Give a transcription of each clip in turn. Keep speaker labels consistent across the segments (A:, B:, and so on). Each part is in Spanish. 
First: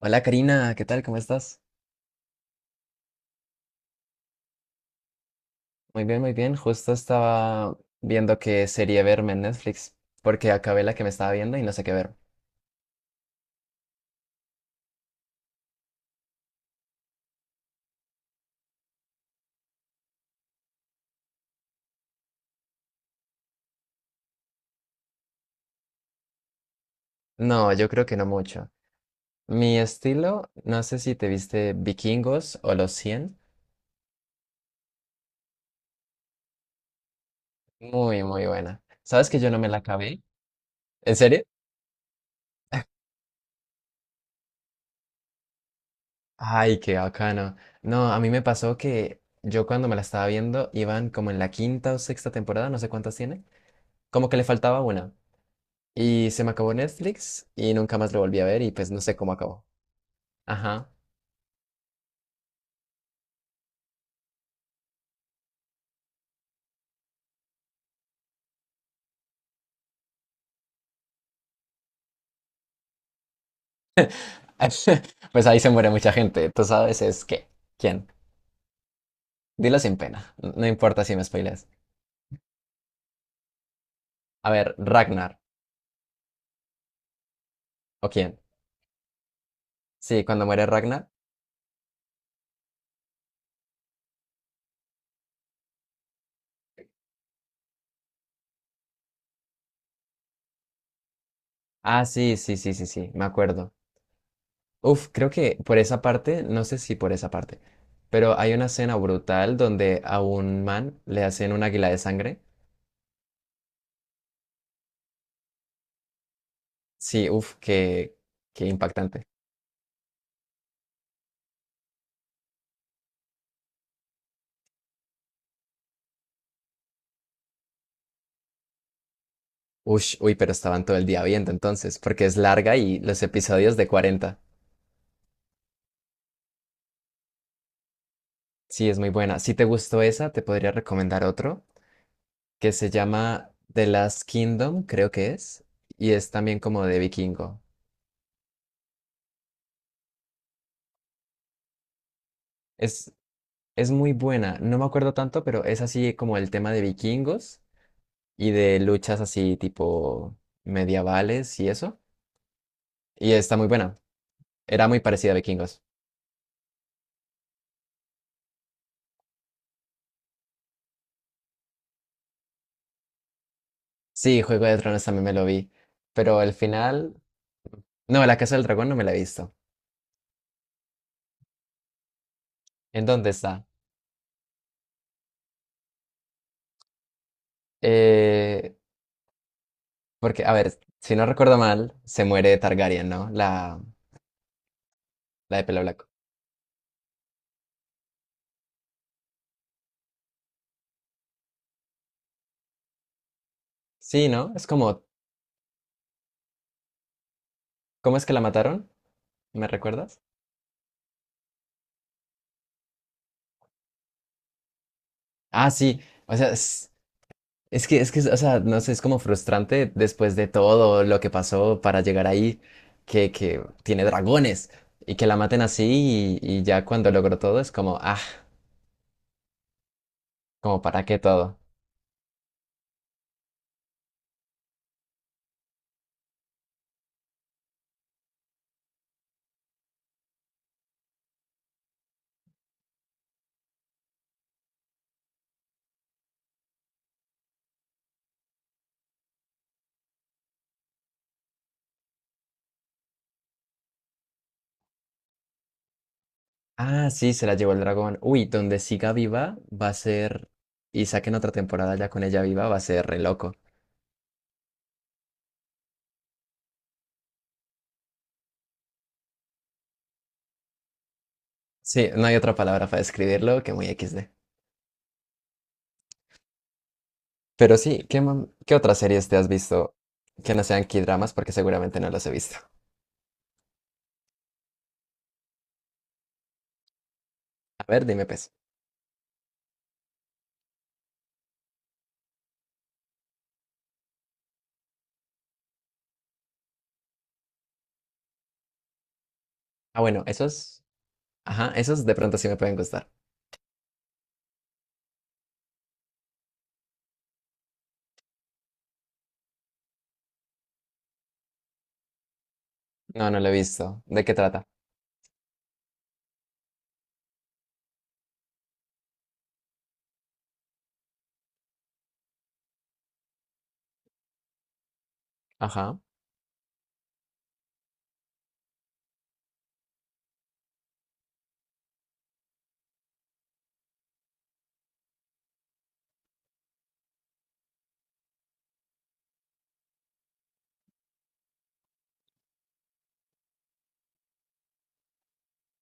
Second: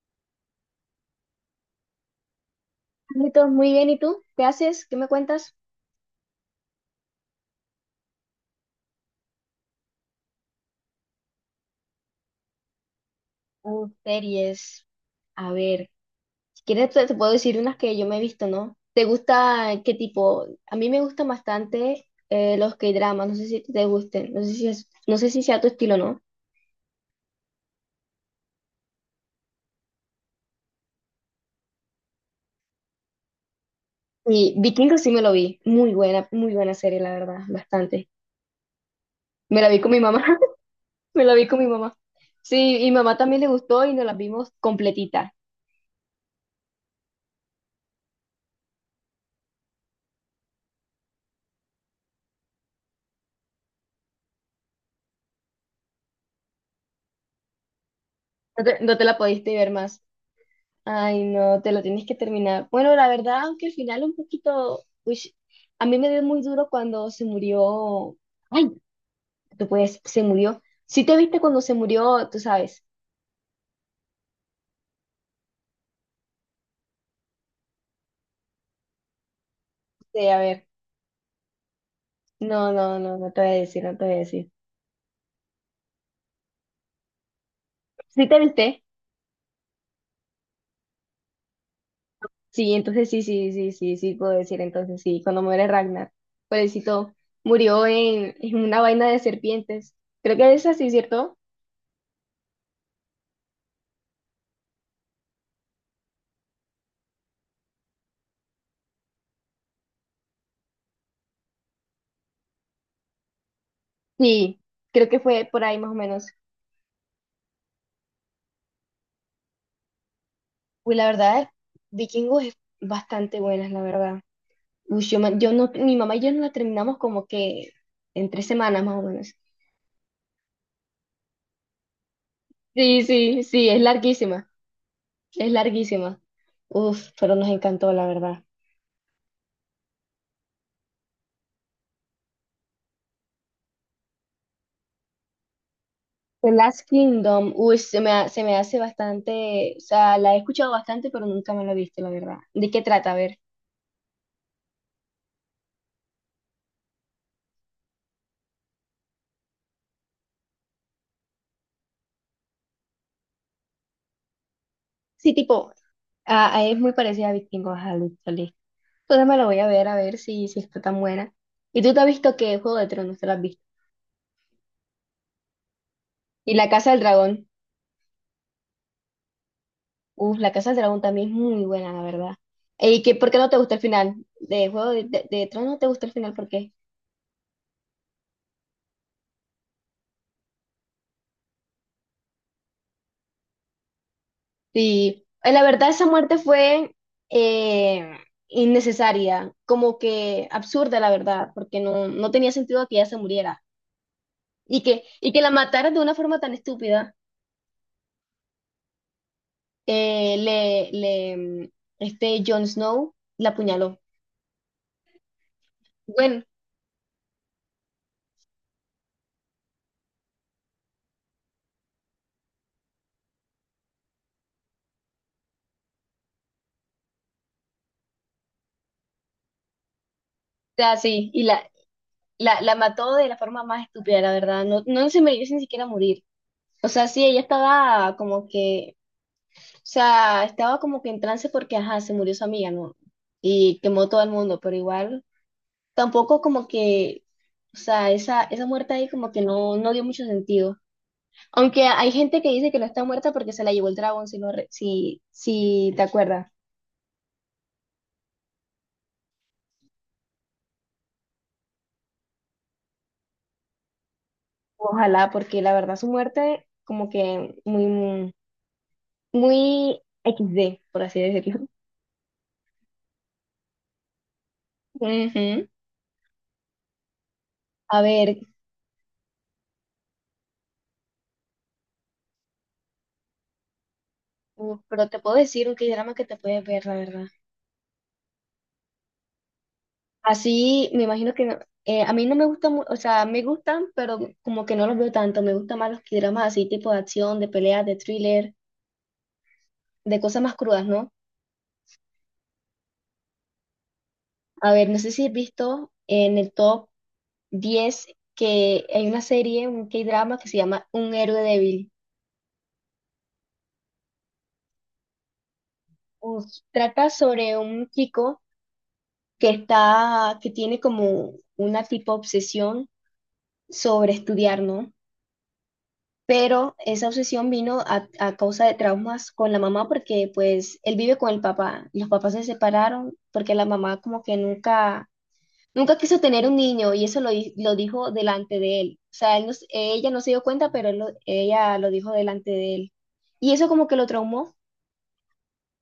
A: Hola Karina, ¿qué tal? ¿Cómo estás?
B: Carlitos, muy bien, ¿y tú? ¿Qué haces? ¿Qué me cuentas?
A: Muy bien. Justo estaba viendo qué serie verme en Netflix, porque acabé la que me estaba viendo y no sé qué ver.
B: Series. A ver, si quieres te puedo decir unas que yo me he visto, ¿no? ¿Te gusta qué tipo? A mí me gustan bastante los K-dramas, no sé si te gusten, no sé si sea tu estilo, ¿no?
A: No, yo creo que no mucho. Mi estilo, no sé si te viste Vikingos o Los cien.
B: Y Vikingos sí me lo vi, muy buena serie, la verdad, bastante.
A: Muy buena. ¿Sabes que yo no
B: Me
A: me
B: la
A: la
B: vi con mi
A: acabé?
B: mamá,
A: ¿En
B: me la
A: serio?
B: vi con mi mamá. Sí, y mamá también le gustó y nos la vimos completita.
A: Ay, qué bacano. No, a mí me pasó que yo cuando me la estaba viendo iban como en la quinta o sexta temporada, no sé cuántas tiene, como que le faltaba una. Y se me acabó Netflix y nunca más lo volví a ver y pues
B: No
A: no
B: te
A: sé
B: la
A: cómo
B: pudiste
A: acabó.
B: ver más.
A: Ajá.
B: Ay, no, te lo tienes que terminar. Bueno, la verdad, aunque al final un poquito, uish, a mí me dio muy duro cuando se murió. Ay, tú puedes, se murió. Si te viste cuando se murió, tú sabes.
A: Pues ahí se muere mucha gente. Tú sabes es qué. ¿Quién? Dilo sin
B: Sí,
A: pena.
B: a
A: No
B: ver.
A: importa si me spoileas.
B: No, no, no, no te voy a decir, no te voy a
A: A
B: decir.
A: ver, Ragnar. ¿O
B: ¿Sí
A: quién?
B: te viste?
A: Sí, cuando muere Ragnar.
B: Sí, entonces sí, sí, sí, sí, sí, puedo decir, entonces sí, cuando muere Ragnar, pobrecito, murió en una vaina de serpientes. Creo que es así, ¿cierto?
A: Ah, sí. Me acuerdo. Uf, creo que por esa parte, no sé si por esa parte, pero hay una escena brutal donde a un man le hacen un águila de sangre.
B: Sí, creo que fue por ahí más o menos.
A: Sí, uf, qué impactante.
B: Uy, la verdad, Vikingos es bastante buenas, la verdad. Uy, yo, me- yo no, mi mamá y yo no la terminamos como que en tres semanas más o menos.
A: Ush, uy, pero estaban todo el día viendo entonces, porque es larga y
B: Sí,
A: los
B: sí, sí,
A: episodios
B: es
A: de 40.
B: larguísima, es larguísima. Uf, pero nos encantó, la verdad.
A: Sí, es muy buena. Si te gustó esa, te podría recomendar otro que se llama The Last Kingdom, creo que es, y es
B: The
A: también como
B: Last
A: de
B: Kingdom,
A: vikingo.
B: uy, se me hace bastante, o sea, la he escuchado bastante, pero nunca me la he visto, la verdad. ¿De qué
A: Es,
B: trata? A ver.
A: es muy buena, no me acuerdo tanto, pero es así como el tema de vikingos y de luchas así tipo medievales y eso. Y está muy buena. Era muy parecida a
B: Sí, tipo,
A: vikingos.
B: ah, ah, es muy parecida a Vikingos, ajá, listo, listo. Entonces me la voy a ver si, si está tan buena. ¿Y tú te has visto qué Juego de Tronos? ¿Te la has visto?
A: Sí, Juego de Tronos también me lo vi, pero el
B: Y La Casa del
A: final...
B: Dragón.
A: No, La Casa del Dragón no me la he visto.
B: Uf, La Casa del Dragón también es muy buena, la verdad. ¿Y
A: ¿En
B: qué,
A: dónde
B: por qué no te
A: está?
B: gusta el final? De de Tronos no te gusta el final, ¿por qué?
A: Eh, Porque, a ver, si no recuerdo mal, se muere Targaryen, ¿no?
B: Sí,
A: La
B: la
A: de pelo
B: verdad
A: blanco.
B: esa muerte fue eh, innecesaria, como que absurda, la verdad, porque no, no tenía sentido que ella se muriera.
A: Sí, ¿no? Es como,
B: Y que la mataran de una forma tan estúpida,
A: ¿cómo es que la mataron? ¿Me recuerdas?
B: eh, le, le, mm, este Jon Snow la apuñaló.
A: Ah, sí. O
B: Bueno,
A: sea,
B: o
A: es que, o sea, no sé, es como frustrante después de todo lo que pasó para llegar ahí, que tiene dragones y que la maten así y ya cuando logró todo es como, ah, como
B: sea,
A: para qué
B: sí, y
A: todo.
B: la mató de la forma más estúpida, la verdad. No, no se merece ni siquiera morir. O sea, sí, ella estaba como que, o sea, estaba como que en trance porque, ajá, se murió su amiga, ¿no? Y quemó todo el mundo, pero igual, tampoco como que, o sea, esa muerte ahí como que no, no dio mucho sentido. Aunque hay gente que dice que no está muerta porque se la llevó el dragón, si, si te acuerdas.
A: Ah, sí, se la llevó el dragón. Uy, donde siga viva va a ser, y saquen otra temporada ya con ella viva, va a ser re loco.
B: Ojalá, porque la verdad su muerte como que muy, muy XD, por así decirlo.
A: Sí, no hay otra palabra para describirlo que muy equis de.
B: Ujú.
A: Pero
B: A
A: sí,
B: ver,
A: ¿qué otras series te has visto que no sean K-dramas? Porque seguramente no las he visto.
B: uf, pero te puedo decir un drama que te puedes ver, la verdad.
A: A ver, dime pues.
B: Así, me imagino que no- A mí no me gustan, o sea, me gustan, pero como que no los veo tanto. Me gustan más los dramas así, tipo de acción, de peleas, de thriller,
A: Ah,
B: de
A: bueno,
B: cosas más
A: esos.
B: crudas, ¿no?
A: Ajá, esos de pronto sí me pueden gustar.
B: A ver, no sé si has visto en el top 10 que hay una serie, un K-drama que se llama Un héroe débil.
A: No, no lo he visto. ¿De qué trata?
B: Uf, trata sobre un chico que está, que tiene como una tipo obsesión sobre estudiar, ¿no?
A: Ajá.
B: Pero esa obsesión vino a causa de traumas con la mamá porque pues él vive con el papá. Los papás se separaron porque la mamá como que nunca, nunca quiso tener un niño y lo dijo delante de él. O sea, él no s- ella no se dio cuenta, pero ella lo dijo delante de él. Y eso como que lo traumó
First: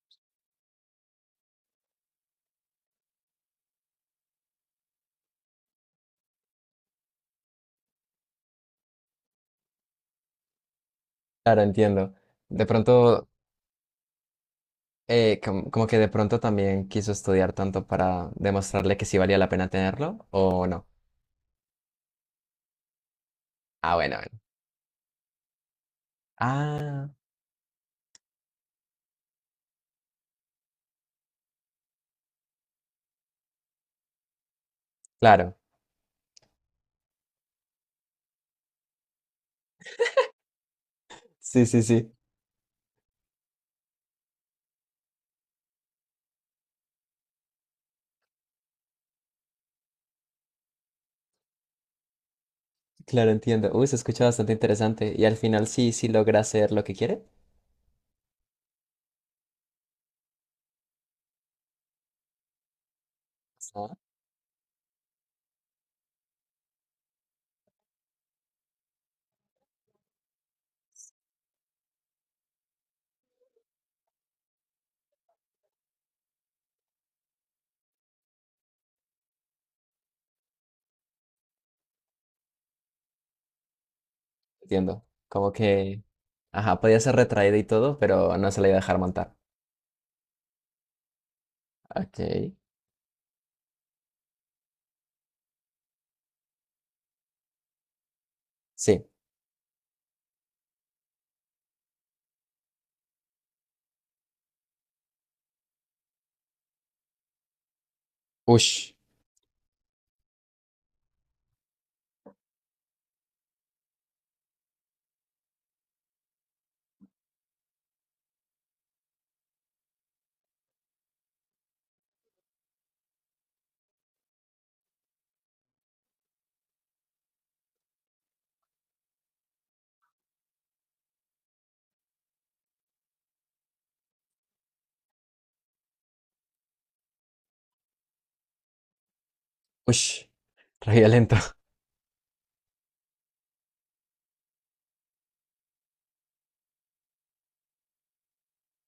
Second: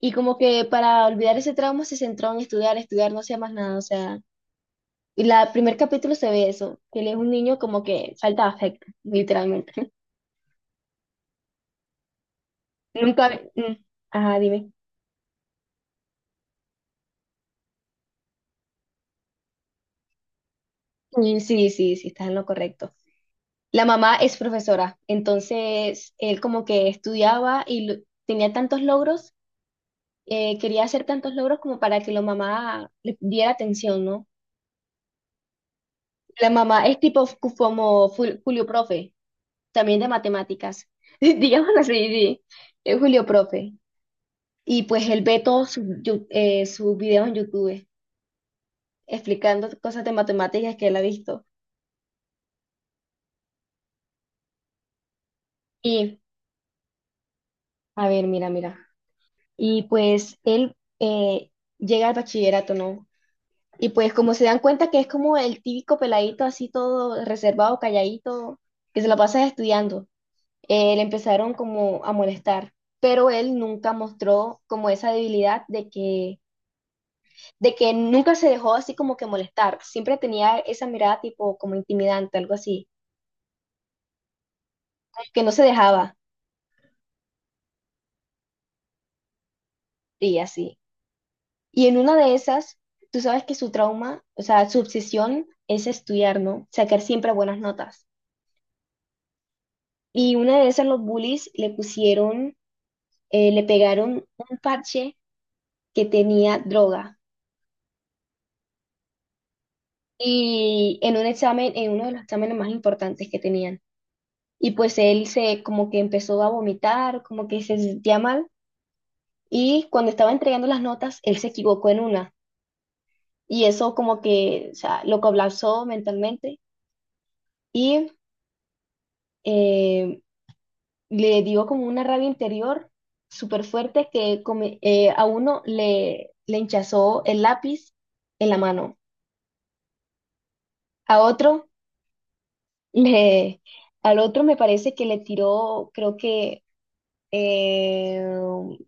B: y como que para olvidar ese trauma se centró en estudiar, estudiar, no hacía más nada. O sea, y la primer capítulo se ve eso, que él es un niño como que falta de afecto, literalmente.
A: Claro, entiendo. De pronto,
B: Nunca... mm, Ajá, dime.
A: como que de pronto también quiso estudiar tanto para demostrarle que sí valía la pena tenerlo, ¿o no?
B: Sí, sí, sí, estás en lo correcto. La
A: Ah, bueno,
B: mamá es
A: bueno.
B: profesora, entonces él como que
A: Ah,
B: tenía tantos logros, quería hacer tantos logros como para que la mamá le diera atención, ¿no?
A: claro.
B: La mamá es tipo Julio Profe, también de matemáticas,
A: Sí,
B: digámoslo
A: sí,
B: así,
A: sí.
B: sí, es Julio Profe. Y pues él ve sus videos en YouTube explicando cosas de matemáticas que él ha visto.
A: Claro, entiendo. Uy, se escucha bastante interesante. Y al final sí, sí
B: Y,
A: logra hacer lo que quiere.
B: a ver, mira, mira. Y pues él llega al bachillerato, ¿no? Y
A: Ah,
B: pues como se dan cuenta que es como el típico peladito así todo reservado, calladito, que se la pasa estudiando, le empezaron como a molestar. Pero él nunca mostró como esa debilidad de de que nunca se dejó así como que molestar. Siempre tenía esa mirada tipo como intimidante, algo así,
A: entiendo.
B: que
A: Como
B: no se
A: que,
B: dejaba
A: ajá, podía ser retraída y todo, pero no se la iba a dejar montar.
B: y así. Y en una de
A: Ok.
B: esas, tú sabes que su trauma, o sea, su obsesión es estudiar, ¿no? Sacar siempre buenas notas.
A: Sí.
B: Y una de esas los bullies le pegaron un parche que tenía droga.
A: Ush,
B: Y en un examen, en uno de los exámenes más importantes que tenían. Y pues como que empezó a vomitar, como que se sentía mal. Y cuando estaba entregando las notas, él se equivocó en una. Y eso como que, o sea, lo colapsó mentalmente. Y... em, Le dio como una rabia interior súper fuerte que a uno le, le hinchazó el lápiz en la mano,
A: ush, re
B: a
A: violento.
B: otro le, al otro me parece que le tiró, eh,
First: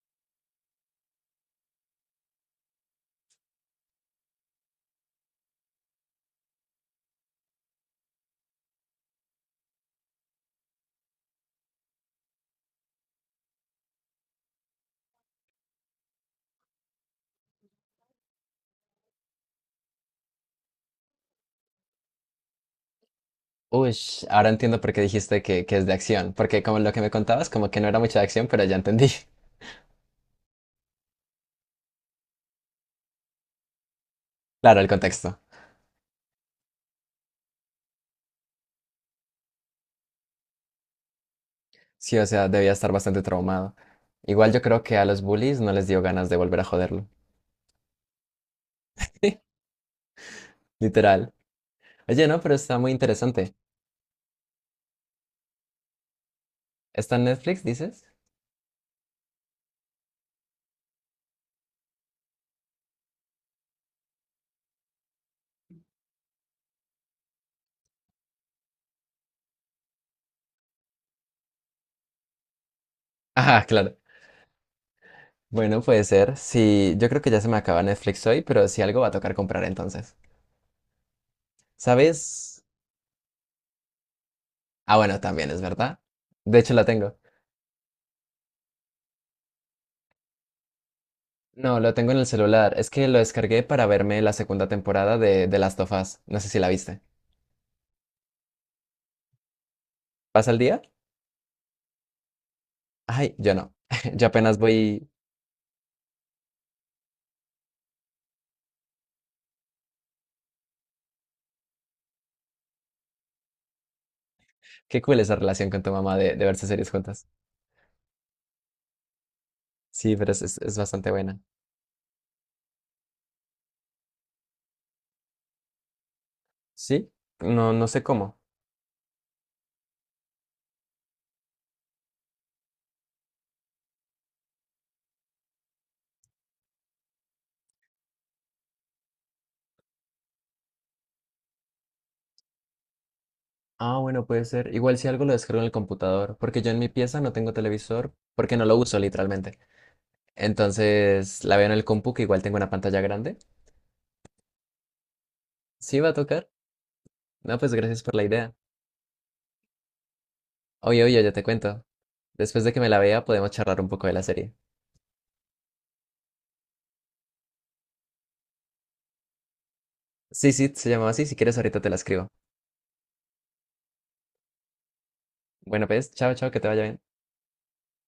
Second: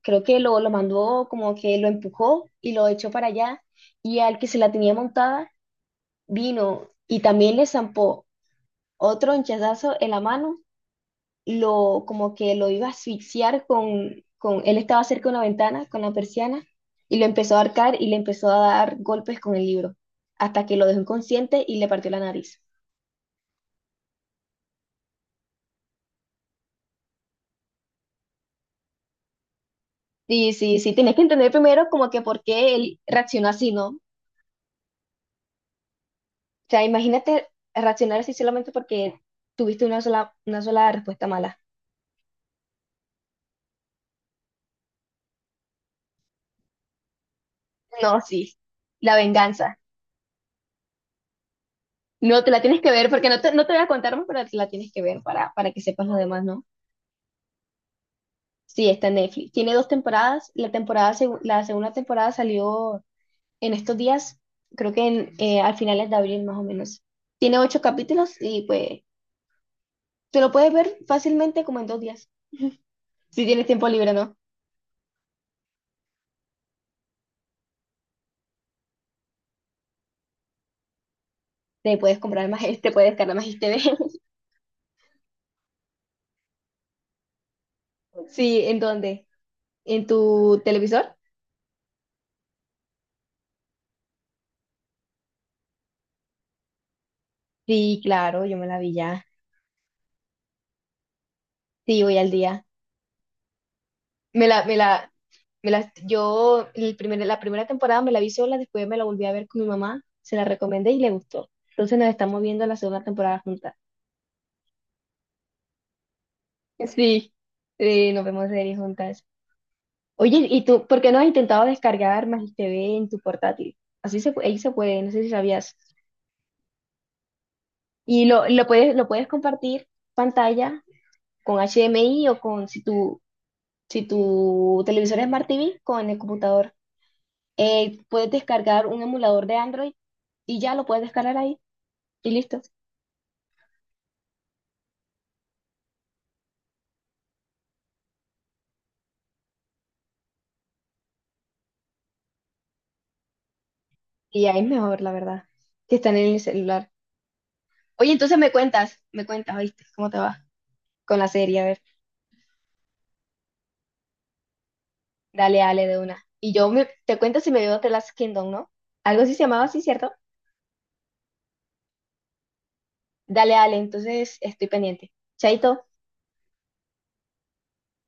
B: creo que lo mandó como que lo empujó y lo echó para allá y al que se la tenía montada vino y también le zampó otro hinchazazo en la mano lo, como que lo iba a asfixiar con, él estaba cerca de una ventana, con la persiana, y lo empezó a arcar y le empezó a dar golpes con el libro, hasta que lo dejó inconsciente y le partió la nariz.
A: Ush, ahora entiendo por qué dijiste que es de acción. Porque como lo que me contabas, como que no era mucha de acción, pero ya entendí.
B: Sí, sí, sí, tienes que entender primero como que por qué él reaccionó así, ¿no? O
A: Claro, el contexto.
B: sea, imagínate reaccionar así solamente porque tuviste una sola respuesta mala.
A: Sí, o sea, debía estar bastante traumado. Igual yo creo que a los bullies no les dio ganas de volver a joderlo.
B: No, sí, la venganza.
A: Literal. Oye, no,
B: No, te
A: pero
B: la
A: está
B: tienes que
A: muy
B: ver porque no
A: interesante.
B: te, no te voy a contar más, pero te la tienes que ver para que sepas lo demás, ¿no?
A: ¿Está en Netflix, dices?
B: Sí, está en Netflix. Tiene 2 temporadas. La segunda temporada salió en estos días, creo que al finales de abril más o menos. Tiene 8 capítulos y pues te lo puedes ver fácilmente como en 2 días. Si
A: Ajá,
B: tienes tiempo
A: claro.
B: libre, ¿no?
A: Bueno, puede ser. Sí, yo creo que ya se me acaba Netflix hoy, pero si algo va a tocar comprar entonces.
B: Te puedes comprar
A: ¿Sabes?
B: más, te puedes descargar más TV.
A: Ah, bueno, también es verdad. De hecho, la tengo.
B: Sí, ¿en dónde? ¿En tu televisor?
A: No, lo tengo en el celular. Es que lo descargué para verme la segunda temporada de Last of Us. No sé si la viste.
B: Sí, claro, yo me la vi ya.
A: ¿Pasa el día?
B: Sí, voy al día.
A: Ay, yo no. Yo
B: Me
A: apenas
B: la, me
A: voy.
B: la, yo la primera temporada me la vi sola, después me la volví a ver con mi mamá, se la recomendé y le gustó. Entonces nos estamos viendo la segunda temporada juntas.
A: Qué cool esa relación con tu mamá de verse series juntas.
B: Sí, sí, nos vemos series juntas.
A: Sí, pero
B: Oye, ¿y
A: es
B: tú por
A: bastante
B: qué no has
A: buena.
B: intentado descargar Magis TV en tu portátil? Ahí se puede, no sé si sabías.
A: ¿Sí? No, no sé
B: Y
A: cómo.
B: lo puedes compartir pantalla con HDMI o con si tu, si tu televisor es Smart TV con el computador. Puedes descargar un emulador de Android y ya lo puedes descargar ahí y listo.
A: Ah, bueno, puede ser. Igual si algo lo descargo en el computador, porque yo en mi pieza no tengo televisor, porque no lo uso literalmente. Entonces la veo en el compu, que igual tengo una pantalla grande.
B: Y ya es mejor, la verdad, que
A: Sí, va a
B: están en el
A: tocar.
B: celular.
A: No, pues gracias
B: Oye,
A: por la
B: entonces
A: idea.
B: me cuentas, ¿viste? ¿Cómo te va
A: Oye,
B: con
A: oye,
B: la
A: ya te
B: serie? A ver,
A: cuento. Después de que me la vea, podemos charlar un poco de la serie.
B: dale, dale de una. Y te cuento si me veo The Last Kingdom, ¿no? Algo así se llamaba así, ¿cierto?
A: Sí, se llamaba así. Si quieres, ahorita te la escribo.
B: Dale, dale, entonces estoy pendiente. Chaito.
A: Bueno, pues, chao, que te vaya bien.